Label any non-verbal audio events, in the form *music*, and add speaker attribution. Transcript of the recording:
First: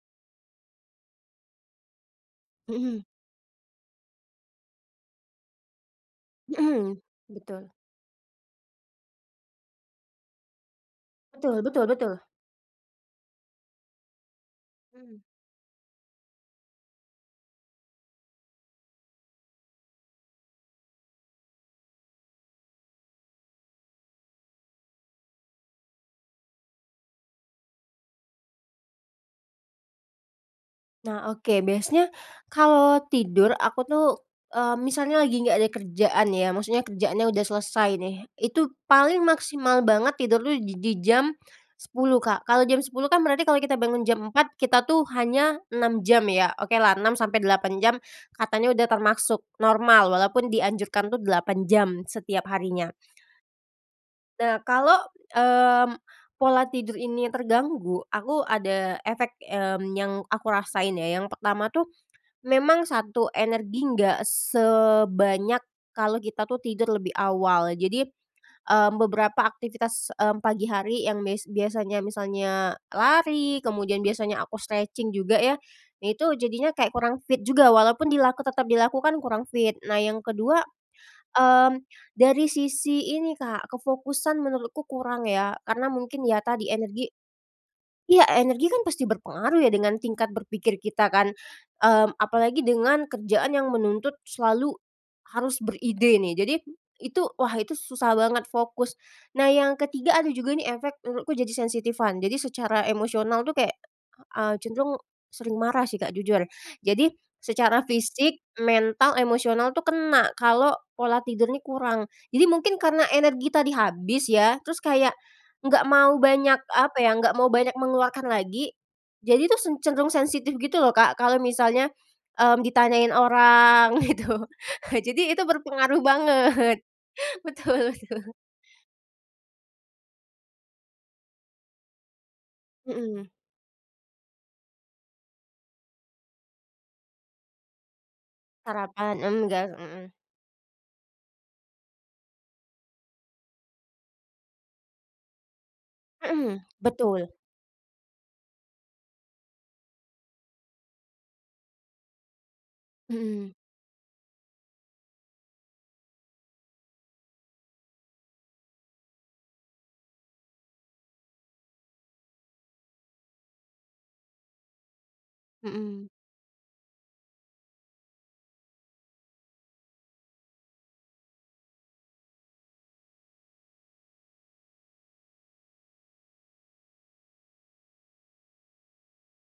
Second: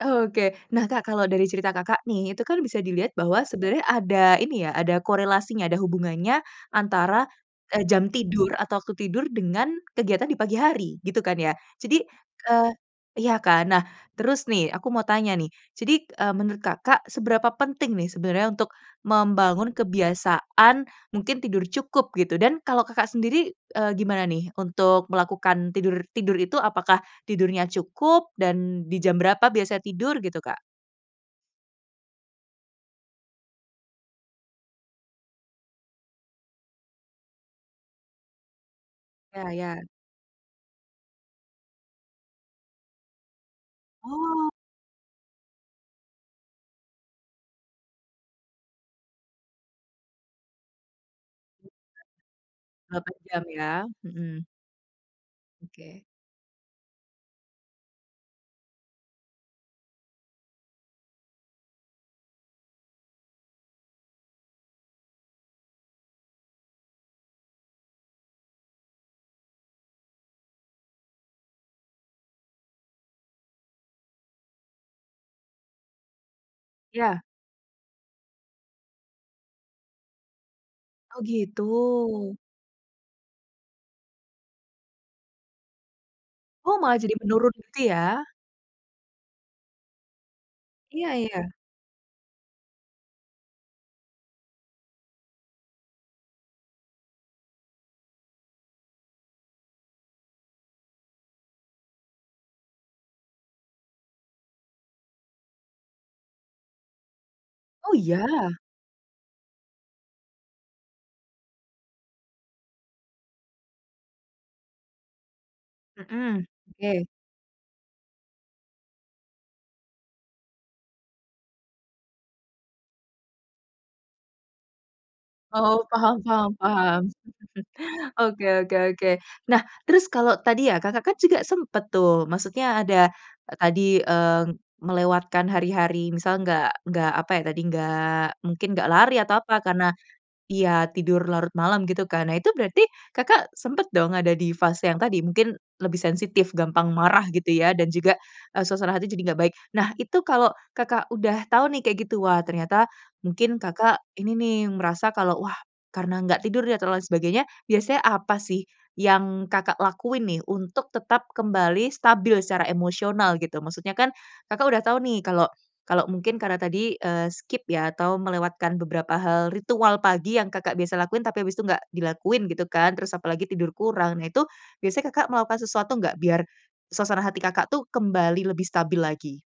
Speaker 1: Oke. Nah Kak kalau dari cerita Kakak nih, itu kan bisa
Speaker 2: Hmm.
Speaker 1: dilihat bahwa sebenarnya ada ini ya, ada korelasinya, ada hubungannya,
Speaker 2: Hmm,
Speaker 1: antara,
Speaker 2: betul.
Speaker 1: eee, jam tidur atau waktu tidur, dengan, kegiatan di pagi hari, gitu kan ya.
Speaker 2: Betul betul
Speaker 1: Jadi,
Speaker 2: betul.
Speaker 1: eee iya kan, nah, terus nih, aku mau
Speaker 2: Mmm.
Speaker 1: tanya nih, jadi, e menurut Kakak, seberapa penting nih sebenarnya untuk membangun kebiasaan mungkin tidur cukup, gitu. Dan kalau Kakak sendiri, eee, gimana nih, untuk melakukan tidur tidur itu, apakah tidurnya cukup, dan, di jam berapa biasanya tidur gitu Kak?
Speaker 2: Nah, oke. Biasanya, kalau tidur aku tuh, eee, misalnya lagi nggak ada kerjaan ya, maksudnya kerjaannya udah selesai nih, itu paling
Speaker 1: Ya
Speaker 2: maksimal
Speaker 1: ya.
Speaker 2: banget tidur tuh di di jam 10 Kak. Kalau jam 10 kan berarti kalau kita bangun jam
Speaker 1: Oh.
Speaker 2: 4, kita tuh hanya 6 jam ya. Oke lah, 6 sampai 8 jam, katanya udah termasuk normal, walaupun dianjurkan tuh 8 jam setiap harinya.
Speaker 1: 8 jam ya, hmm.
Speaker 2: Nah kalau, mmm,
Speaker 1: Oke.
Speaker 2: pola tidur ini terganggu, aku ada efek, mmm, yang aku rasain ya. Yang pertama tuh, memang satu, energi enggak sebanyak kalau kita tuh tidur lebih awal. Jadi, mmm, beberapa aktivitas, mmm, pagi hari yang mes biasanya misalnya lari, kemudian biasanya aku stretching juga ya, itu jadinya kayak kurang
Speaker 1: Ya.
Speaker 2: fit juga walaupun dila tetap dilakukan, kurang fit. Nah, yang kedua,
Speaker 1: Oh gitu.
Speaker 2: mmm, dari sisi ini Kak, kefokusan menurutku kurang ya, karena mungkin ya tadi
Speaker 1: Oh malah
Speaker 2: energi
Speaker 1: jadi menurun gitu ya?
Speaker 2: energi kan pasti berpengaruh ya dengan tingkat berpikir kita
Speaker 1: Iya
Speaker 2: kan.
Speaker 1: iya.
Speaker 2: Mmm, apalagi dengan kerjaan yang menuntut selalu harus beride nih. Jadi, itu, wah itu susah banget fokus. Nah yang ketiga ada juga ini efek menurutku jadi sensitifan. Jadi secara emosional tuh kayak, eee, cenderung sering marah sih Kak, jujur. Jadi, secara
Speaker 1: Oh iya?
Speaker 2: fisik, mental, emosional tuh kena, kalau pola tidur ini kurang. Jadi mungkin karena energi tadi habis ya, terus kayak nggak mau
Speaker 1: Hmm,
Speaker 2: banyak, apa
Speaker 1: oke.
Speaker 2: ya, nggak mau banyak mengeluarkan lagi. Jadi tuh, sen cenderung sensitif gitu loh Kak, kalau misalnya, mmm, ditanyain orang, gitu. *chuckles* Jadi itu
Speaker 1: Oh,
Speaker 2: berpengaruh
Speaker 1: paham paham
Speaker 2: banget
Speaker 1: paham.
Speaker 2: betul
Speaker 1: *chuckles*
Speaker 2: itu.
Speaker 1: Oke oke oke. Nah, terus kalau tadi ya Kak, Kakak kan juga sempat tuh, maksudnya ada,
Speaker 2: Hmm.
Speaker 1: tadi, eee, melewatkan hari-hari misal nggak nggak apa ya tadi, nggak mungkin nggak
Speaker 2: Sarapan?
Speaker 1: lari atau
Speaker 2: Mmm,
Speaker 1: apa,
Speaker 2: nggak,
Speaker 1: karena
Speaker 2: hmm.
Speaker 1: iya, tidur larut malam gitu kan. Nah itu berarti Kakak, sempat dong ada di fase yang tadi, mungkin lebih sensitif,
Speaker 2: Hmm,
Speaker 1: gampang marah
Speaker 2: betul.
Speaker 1: gitu ya, dan juga, e suasana hati jadi enggak baik. Nah itu kalau Kakak udah tahu nih kayak gitu, wah, ternyata,
Speaker 2: Hmm.
Speaker 1: mungkin Kakak ini nih merasa kalau, wah, karena nggak tidur dia ter lain sebagainya, biasanya apa sih, yang Kakak lakuin nih, untuk tetap kembali stabil secara emosional, gitu. Maksudnya kan, Kakak udah tahu nih kalau kalau
Speaker 2: Hmm.
Speaker 1: mungkin karena tadi, eee, skip ya, atau melewatkan beberapa hal ritual pagi yang Kakak biasa lakuin, tapi abis itu nggak dilakuin gitu kan, terus apalagi tidur kurang. Nah itu, biasanya Kakak melakukan sesuatu nggak biar, suasana hati Kakak tuh kembali lebih stabil lagi?